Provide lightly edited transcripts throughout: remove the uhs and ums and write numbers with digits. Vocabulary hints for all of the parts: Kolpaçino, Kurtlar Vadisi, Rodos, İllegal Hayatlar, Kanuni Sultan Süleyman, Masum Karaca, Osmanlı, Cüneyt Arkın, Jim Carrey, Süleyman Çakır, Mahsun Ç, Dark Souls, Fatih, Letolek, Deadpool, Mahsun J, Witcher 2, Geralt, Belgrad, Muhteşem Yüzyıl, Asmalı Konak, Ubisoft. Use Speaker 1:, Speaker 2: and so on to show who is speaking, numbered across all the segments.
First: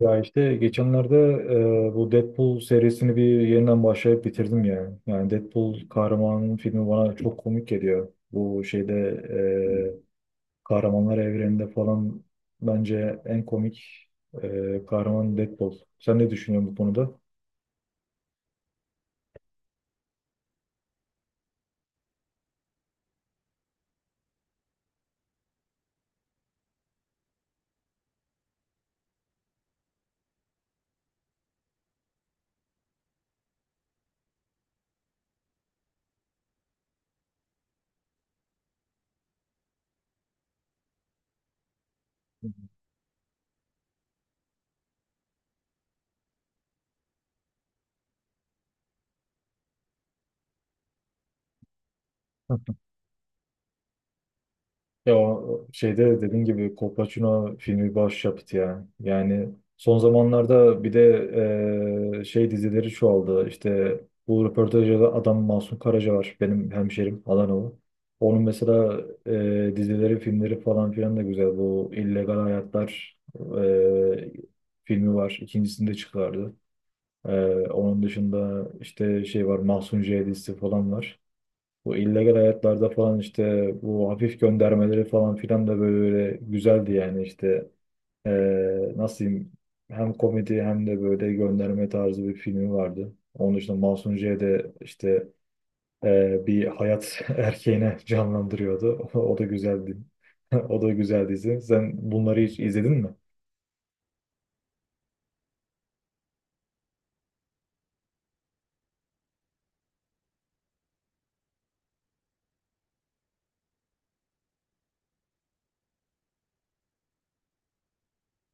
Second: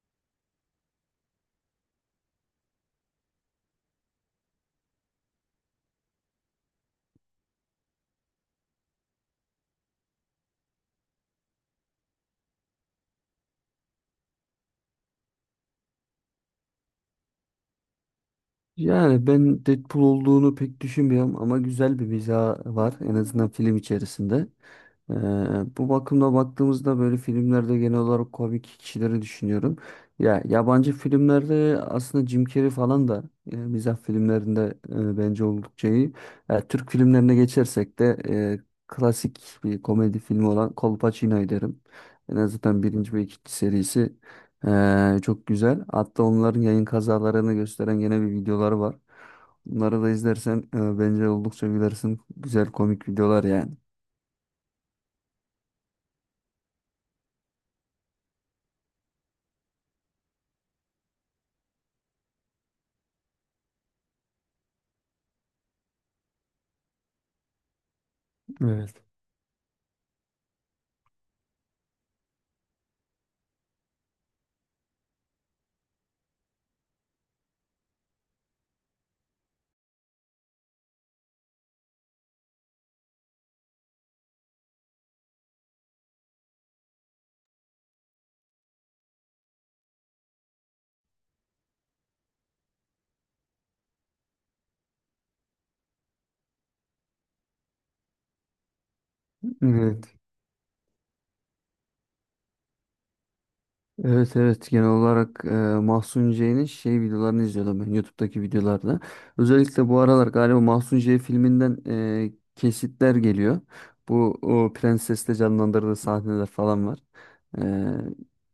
Speaker 1: Ya işte geçenlerde bu Deadpool serisini bir yeniden başlayıp bitirdim yani. Yani Deadpool kahramanın filmi bana çok komik geliyor. Bu şeyde e, kahramanlar evreninde falan bence en komik kahraman Deadpool. Sen ne düşünüyorsun bu konuda?
Speaker 2: Yani ben Deadpool olduğunu pek düşünmüyorum ama güzel bir mizah var en azından film içerisinde. Ee, Bu bakımda baktığımızda böyle filmlerde genel olarak komik kişileri düşünüyorum. Ya yabancı filmlerde aslında Jim Carrey falan da mizah filmlerinde bence oldukça iyi. Ya, Türk filmlerine geçersek de klasik bir komedi filmi olan Kolpaçino'yu derim. En azından birinci ve ikinci serisi çok güzel. Hatta onların yayın kazalarını gösteren gene bir videoları var. Bunları da izlersen bence oldukça gülersin. Güzel komik videolar yani.
Speaker 1: Ya o şeyde dediğim gibi Kolpaçino filmi başyapıt ya. Yani son zamanlarda bir de şey dizileri çoğaldı. İşte bu röportajda adam Masum Karaca var. Benim hemşerim Adanalı. Onun
Speaker 2: Evet.
Speaker 1: mesela dizileri, filmleri falan filan da güzel. Bu İllegal Hayatlar eee, filmi var. İkincisini de çıkardı. Onun dışında işte şey var Mahsun J dizisi falan var. Bu illegal hayatlarda falan işte bu hafif göndermeleri falan filan da böyle güzeldi yani işte nasıl diyeyim hem komedi hem de böyle gönderme tarzı bir filmi vardı. Onun dışında Mahsun J de işte bir hayat erkeğine canlandırıyordu. O da güzeldi.
Speaker 2: Evet.
Speaker 1: O da güzel dizi. Sen bunları hiç izledin mi?
Speaker 2: Evet evet genel olarak Mahsun C'nin şey videolarını izliyordum ben YouTube'daki videolarda. Özellikle bu aralar galiba Mahsun Ç filminden kesitler geliyor. Bu o prensesle canlandırdığı sahneler falan var. E,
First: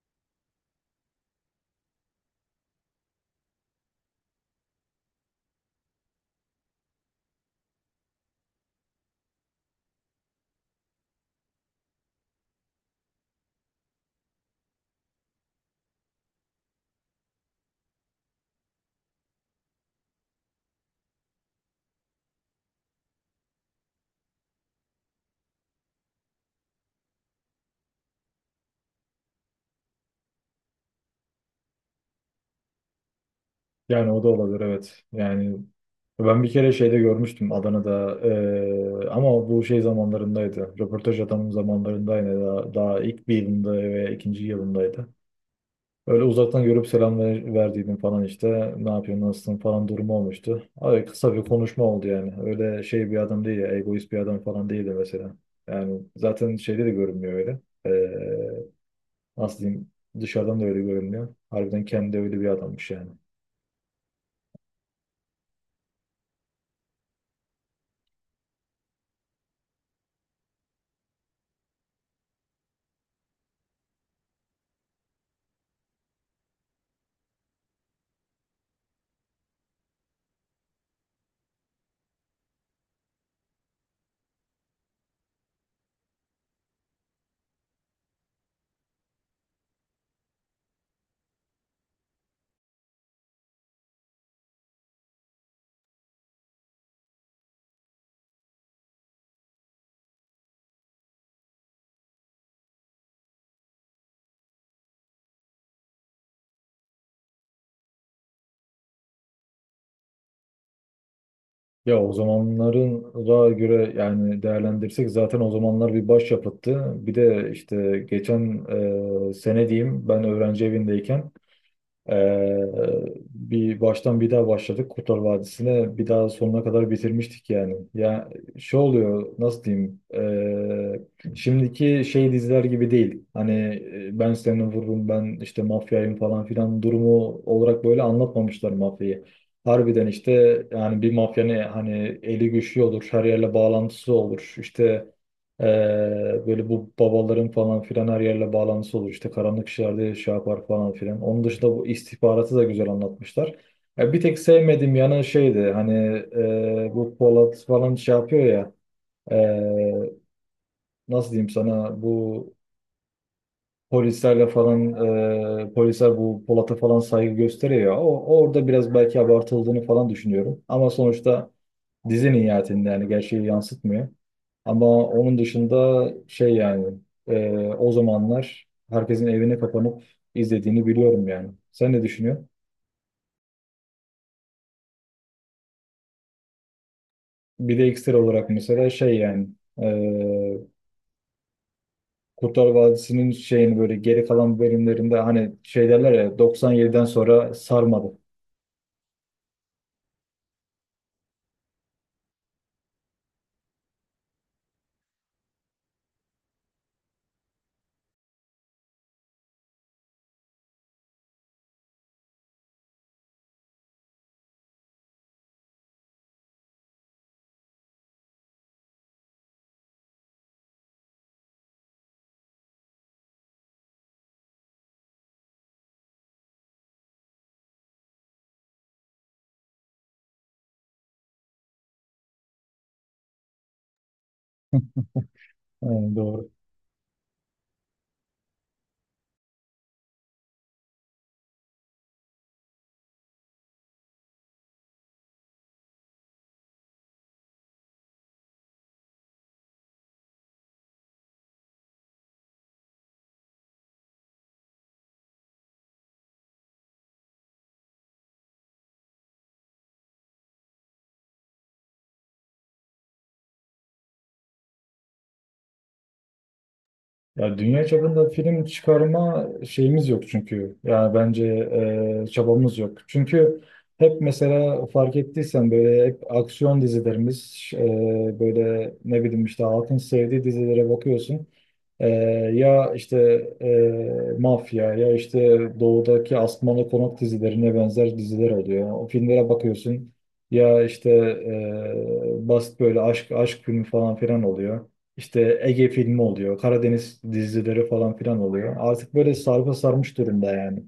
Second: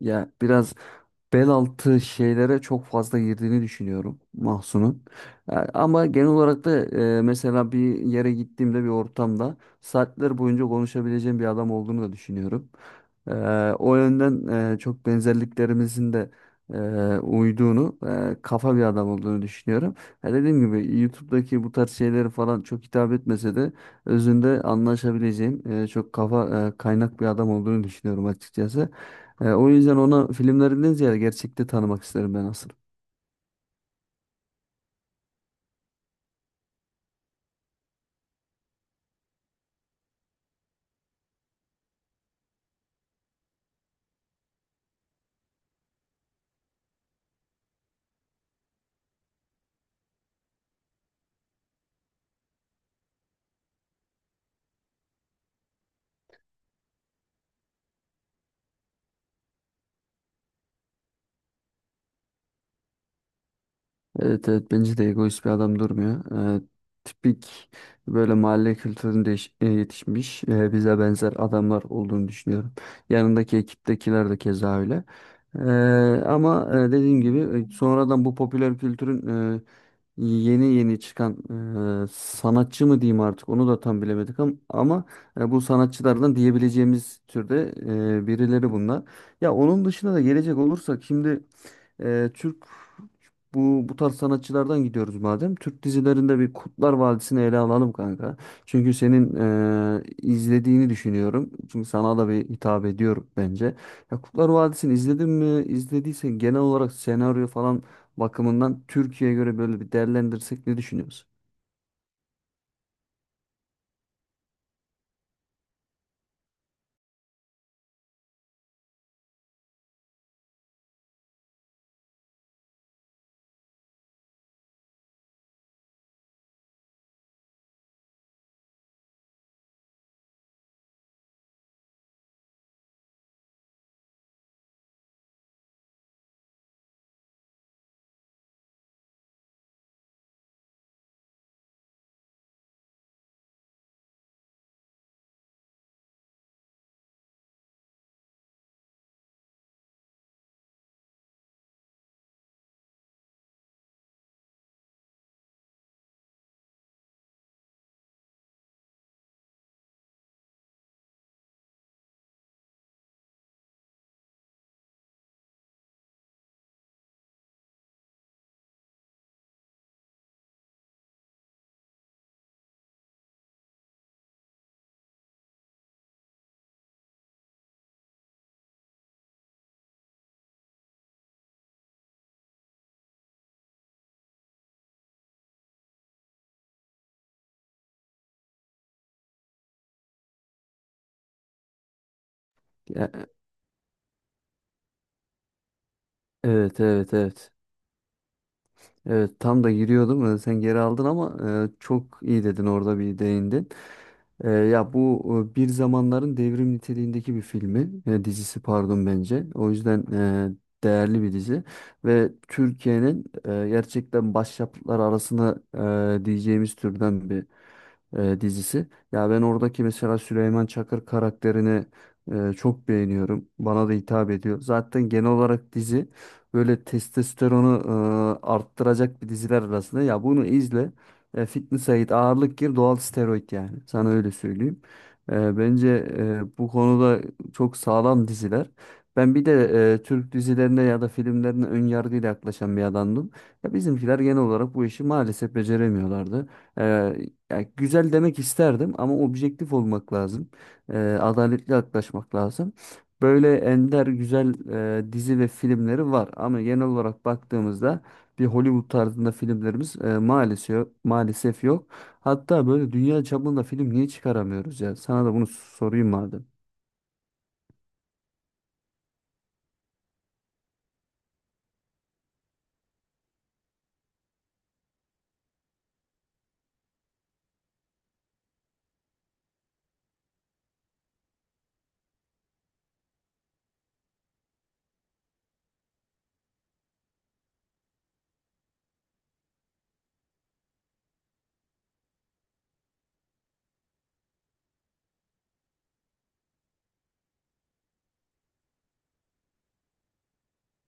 Speaker 2: Ya biraz bel altı şeylere çok fazla girdiğini düşünüyorum Mahsun'un. Ama genel olarak da mesela bir yere gittiğimde bir ortamda saatler boyunca konuşabileceğim bir adam olduğunu da düşünüyorum. E, O yönden çok benzerliklerimizin de uyduğunu, kafa bir adam olduğunu düşünüyorum. Ya dediğim gibi YouTube'daki bu tarz şeyleri falan çok hitap etmese de özünde anlaşabileceğim çok kafa kaynak bir adam olduğunu düşünüyorum açıkçası. O yüzden ona filmlerinden ziyade gerçekte tanımak isterim ben aslında.
Speaker 1: Yani o da olabilir, evet. Yani ben bir kere şeyde görmüştüm Adana'da ama bu şey zamanlarındaydı. Röportaj adamın zamanlarındaydı. Daha ilk bir yılında veya ikinci yılındaydı. Öyle uzaktan görüp selam verdiydim falan işte. Ne yapıyorsun nasılsın falan durumu olmuştu. Abi kısa bir konuşma oldu yani. Öyle şey bir adam değil ya, egoist bir adam falan değildi mesela. Yani zaten şeyde de görünmüyor öyle. Eee Nasıl diyeyim, dışarıdan da öyle görünmüyor. Harbiden kendi öyle bir adammış yani.
Speaker 2: Evet evet bence de egoist bir adam durmuyor. Ee, Tipik böyle mahalle kültüründe yetişmiş bize benzer adamlar olduğunu düşünüyorum. Yanındaki ekiptekiler de keza öyle. Ee, Ama dediğim gibi sonradan bu popüler kültürün e, yeni yeni çıkan sanatçı mı diyeyim artık onu da tam bilemedik ama bu sanatçılardan diyebileceğimiz türde birileri bunlar. Ya onun dışında da gelecek olursak şimdi Türk bu tarz sanatçılardan gidiyoruz madem. Türk dizilerinde bir Kurtlar Vadisi'ni ele alalım kanka. Çünkü senin izlediğini düşünüyorum. Çünkü sana da bir hitap ediyorum bence. Ya Kurtlar Vadisi'ni izledin mi? İzlediysen genel olarak senaryo falan bakımından Türkiye'ye göre böyle bir değerlendirsek ne düşünüyorsun?
Speaker 1: Ya o zamanların da göre yani değerlendirsek zaten o zamanlar bir başyapıttı. Bir de işte geçen sene diyeyim, ben öğrenci evindeyken Ee, bir baştan bir daha başladık Kurtlar Vadisi'ne, bir daha sonuna kadar bitirmiştik yani. Ya şey oluyor, nasıl diyeyim, şimdiki şey diziler gibi değil. Hani ben seni vururum, ben işte mafyayım falan filan durumu olarak böyle anlatmamışlar mafyayı. Harbiden işte yani bir mafyanın hani eli güçlü olur, her yerle bağlantısı olur, işte ee, böyle bu babaların falan filan her yerle bağlantısı olur. İşte karanlık işlerde şey yapar falan filan. Onun dışında bu istihbaratı da güzel anlatmışlar. Ya bir tek sevmediğim yanı şeydi, hani bu Polat falan şey yapıyor ya, e, nasıl diyeyim sana, bu polislerle falan polisler bu Polat'a falan saygı gösteriyor. Orada biraz belki abartıldığını falan düşünüyorum. Ama sonuçta dizinin nihayetinde yani gerçeği yansıtmıyor. Ama onun dışında şey yani, e, o zamanlar herkesin evine kapanıp izlediğini biliyorum yani. Sen ne düşünüyorsun? Bir de ekstra olarak mesela şey yani, e, Kurtlar
Speaker 2: Ya,
Speaker 1: Vadisi'nin şeyini, böyle geri kalan bölümlerinde, hani şey derler ya,
Speaker 2: evet
Speaker 1: 97'den
Speaker 2: evet evet.
Speaker 1: sonra sarmadı.
Speaker 2: Evet tam da giriyordum. Sen geri aldın ama çok iyi dedin orada bir değindin. Ya bu bir zamanların devrim niteliğindeki bir filmi, dizisi pardon bence. O yüzden değerli bir dizi ve Türkiye'nin gerçekten başyapıtları arasında diyeceğimiz türden bir dizisi. Ya ben oradaki mesela Süleyman Çakır karakterini çok beğeniyorum. Bana da hitap ediyor. Zaten genel olarak dizi böyle testosteronu arttıracak bir diziler arasında. Ya bunu izle. Fitness'a git, ağırlık gir, doğal steroid yani. Sana öyle söyleyeyim. Bence
Speaker 1: Yani doğru.
Speaker 2: bu konuda çok sağlam diziler. Ben bir de Türk dizilerine ya da filmlerine ön yargıyla yaklaşan bir adamdım. Ya bizimkiler genel olarak bu işi maalesef beceremiyorlardı. E, Ya güzel demek isterdim ama objektif olmak lazım. Adaletli yaklaşmak lazım. Böyle ender güzel dizi ve filmleri var ama genel olarak baktığımızda bir Hollywood tarzında filmlerimiz maalesef maalesef yok. Hatta böyle dünya çapında film niye çıkaramıyoruz ya? Sana da bunu sorayım madem.
Speaker 1: Ya dünya çapında film çıkarma şeyimiz yok çünkü. Yani bence çabamız yok. Çünkü hep mesela fark ettiysen böyle hep aksiyon dizilerimiz, böyle ne bileyim işte halkın sevdiği dizilere bakıyorsun. E, Ya işte mafya ya işte doğudaki Asmalı Konak dizilerine benzer diziler oluyor. O filmlere bakıyorsun, ya işte basit böyle aşk filmi falan filan oluyor. İşte Ege filmi oluyor, Karadeniz dizileri falan filan oluyor. Artık böyle sarpa sarmış durumda yani.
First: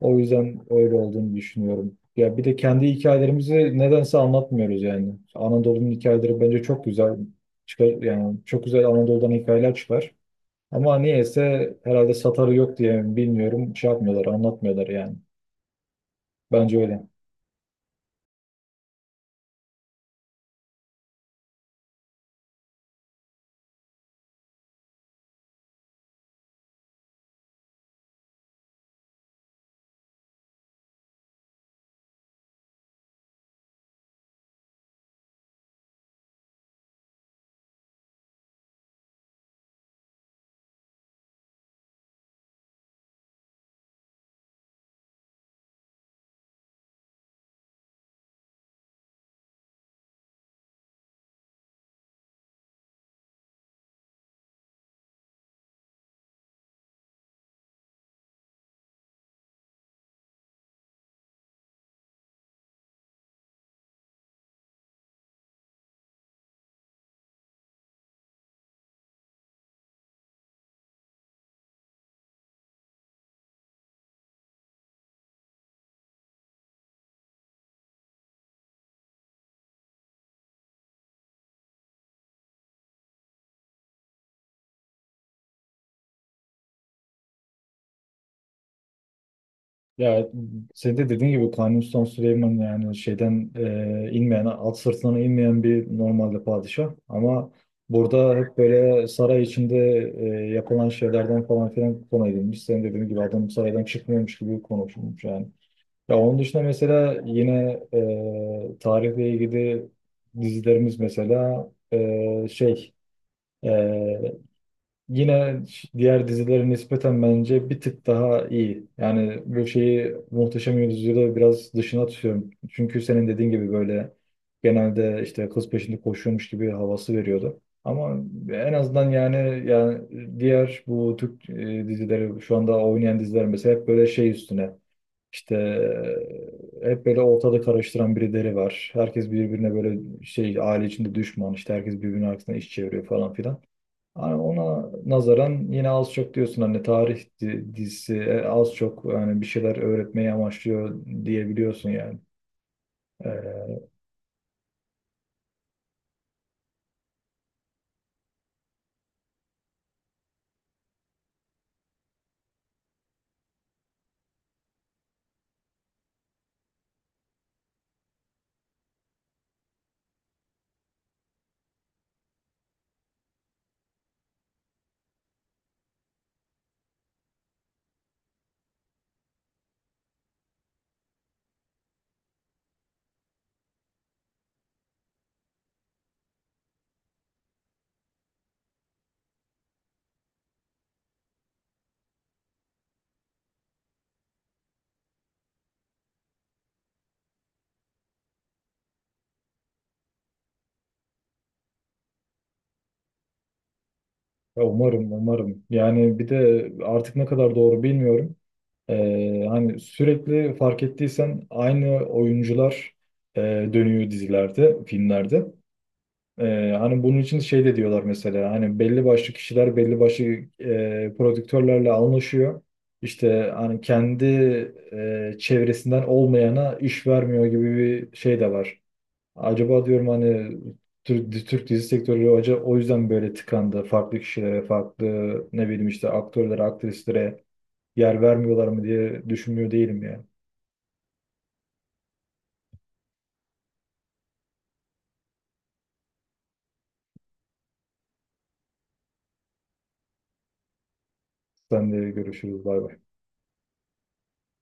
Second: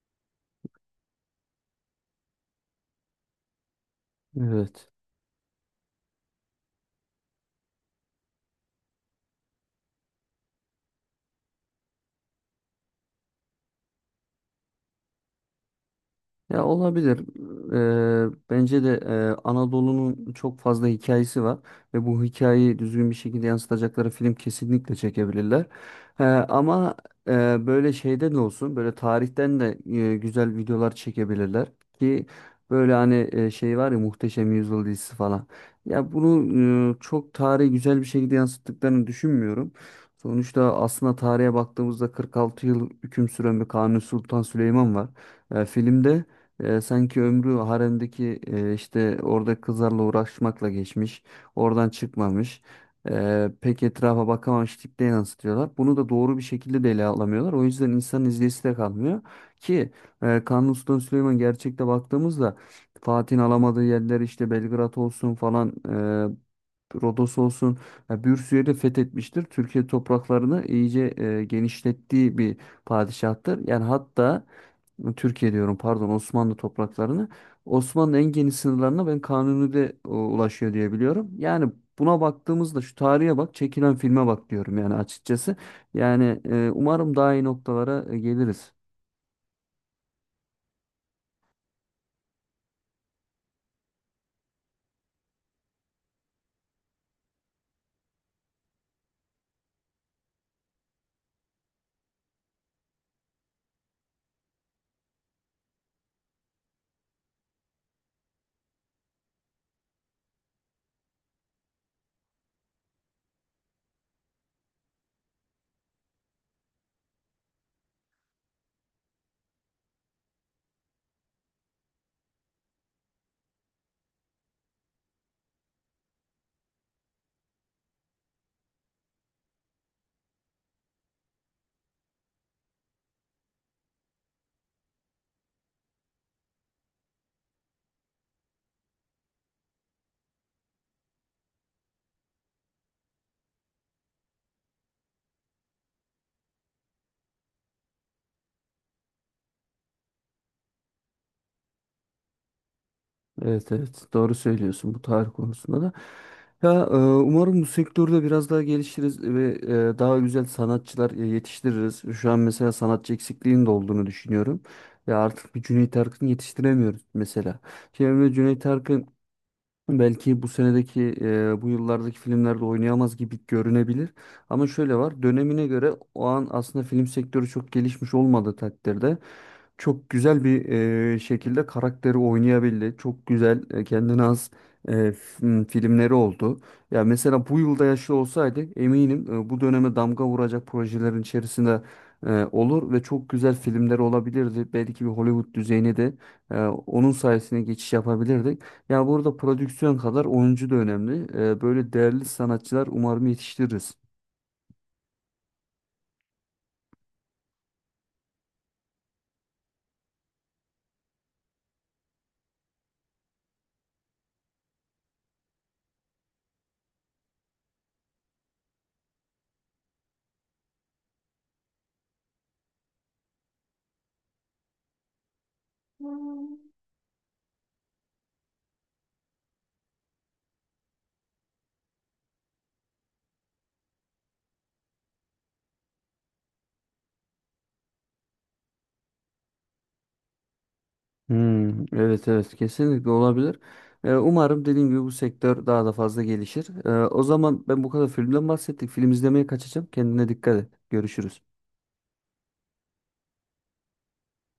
Speaker 1: O yüzden öyle olduğunu düşünüyorum. Ya bir de kendi hikayelerimizi nedense anlatmıyoruz
Speaker 2: Evet.
Speaker 1: yani. Anadolu'nun hikayeleri bence çok güzel çıkar yani, çok güzel Anadolu'dan hikayeler çıkar. Ama niyeyse herhalde satarı yok diye mi bilmiyorum, şey yapmıyorlar, anlatmıyorlar yani.
Speaker 2: Ya
Speaker 1: Bence öyle.
Speaker 2: olabilir. Bence de Anadolu'nun çok fazla hikayesi var ve bu hikayeyi düzgün bir şekilde yansıtacakları film kesinlikle çekebilirler. Ama eee, böyle şeyden de olsun, böyle tarihten de güzel videolar çekebilirler ki böyle hani şey var ya Muhteşem Yüzyıl dizisi falan. Ya bunu çok tarihi güzel bir şekilde yansıttıklarını düşünmüyorum. Sonuçta aslında tarihe baktığımızda 46 yıl hüküm süren bir Kanuni Sultan Süleyman var. Filmde sanki ömrü haremdeki işte orada kızlarla uğraşmakla geçmiş. Oradan çıkmamış. Pek etrafa bakamamış tipte yansıtıyorlar. Bunu da doğru bir şekilde de ele alamıyorlar. O yüzden insanın izleyisi de kalmıyor. Ki Kanuni Sultan Süleyman gerçekte baktığımızda Fatih'in alamadığı yerler işte Belgrad olsun falan Rodos olsun ya bir sürü yeri fethetmiştir. Türkiye topraklarını iyice genişlettiği bir padişahtır. Yani hatta Türkiye diyorum pardon Osmanlı topraklarını Osmanlı en geniş sınırlarına ben Kanuni'de ulaşıyor diye biliyorum. Yani buna baktığımızda şu tarihe bak çekilen filme bak diyorum yani açıkçası. Yani umarım daha iyi noktalara geliriz.
Speaker 1: Ya senin de dediğin gibi Kanuni Sultan Süleyman yani şeyden inmeyen, at sırtına inmeyen bir normalde padişah. Ama burada hep böyle saray içinde e, yapılan şeylerden falan filan konu edilmiş. Senin dediğin gibi adam saraydan çıkmıyormuş gibi konuşulmuş yani. Ya onun dışında mesela yine tarihle ilgili dizilerimiz mesela şey, yine diğer dizilere nispeten bence bir tık daha iyi. Yani bu şeyi, Muhteşem Yüzyıl'ı biraz dışına tutuyorum. Çünkü senin dediğin gibi böyle genelde işte kız peşinde koşuyormuş gibi havası veriyordu. Ama en azından yani diğer bu Türk dizileri, şu anda oynayan diziler mesela, hep böyle şey üstüne işte hep böyle ortada karıştıran birileri var. Herkes birbirine böyle şey, aile içinde düşman işte, herkes birbirinin arkasından iş çeviriyor falan filan. Yani ona nazaran yine az çok diyorsun hani tarih dizisi az çok yani bir şeyler öğretmeyi amaçlıyor diyebiliyorsun yani.
Speaker 2: Evet
Speaker 1: Ee,
Speaker 2: evet doğru söylüyorsun bu tarih konusunda da. Ya umarım bu sektörde biraz daha gelişiriz ve daha güzel sanatçılar yetiştiririz. Şu an mesela sanatçı eksikliğinin de olduğunu düşünüyorum. Ve artık bir Cüneyt Arkın yetiştiremiyoruz mesela. Şimdi Cüneyt Arkın belki bu senedeki bu yıllardaki filmlerde oynayamaz gibi görünebilir. Ama şöyle var dönemine göre o an aslında film sektörü çok gelişmiş olmadığı takdirde çok güzel bir şekilde karakteri oynayabildi. Çok güzel kendine has filmleri oldu. Ya mesela bu yılda yaşlı olsaydı eminim bu döneme damga vuracak projelerin içerisinde olur ve çok güzel filmler olabilirdi. Belki bir Hollywood düzeyine de onun sayesinde geçiş yapabilirdik. Ya burada prodüksiyon kadar oyuncu da önemli. Böyle değerli sanatçılar umarım yetiştiririz.
Speaker 1: Umarım umarım. Yani bir de artık ne kadar doğru bilmiyorum. Hani sürekli fark ettiysen aynı oyuncular e, dönüyor dizilerde, filmlerde. Hani bunun için şey de diyorlar, mesela hani belli başlı kişiler belli başlı prodüktörlerle anlaşıyor. İşte hani kendi çevresinden olmayana iş vermiyor gibi bir şey de var. Acaba diyorum hani Türk dizi sektörü hoca o yüzden böyle tıkandı. Farklı kişilere, farklı ne bileyim işte aktörlere, aktrislere yer vermiyorlar mı diye düşünmüyor değilim ya.
Speaker 2: Hmm, evet evet kesinlikle olabilir. Umarım dediğim gibi bu sektör daha da fazla gelişir. O zaman ben bu kadar filmden bahsettik. Film izlemeye kaçacağım. Kendine dikkat et. Görüşürüz.
Speaker 1: Sen de görüşürüz. Bay bay.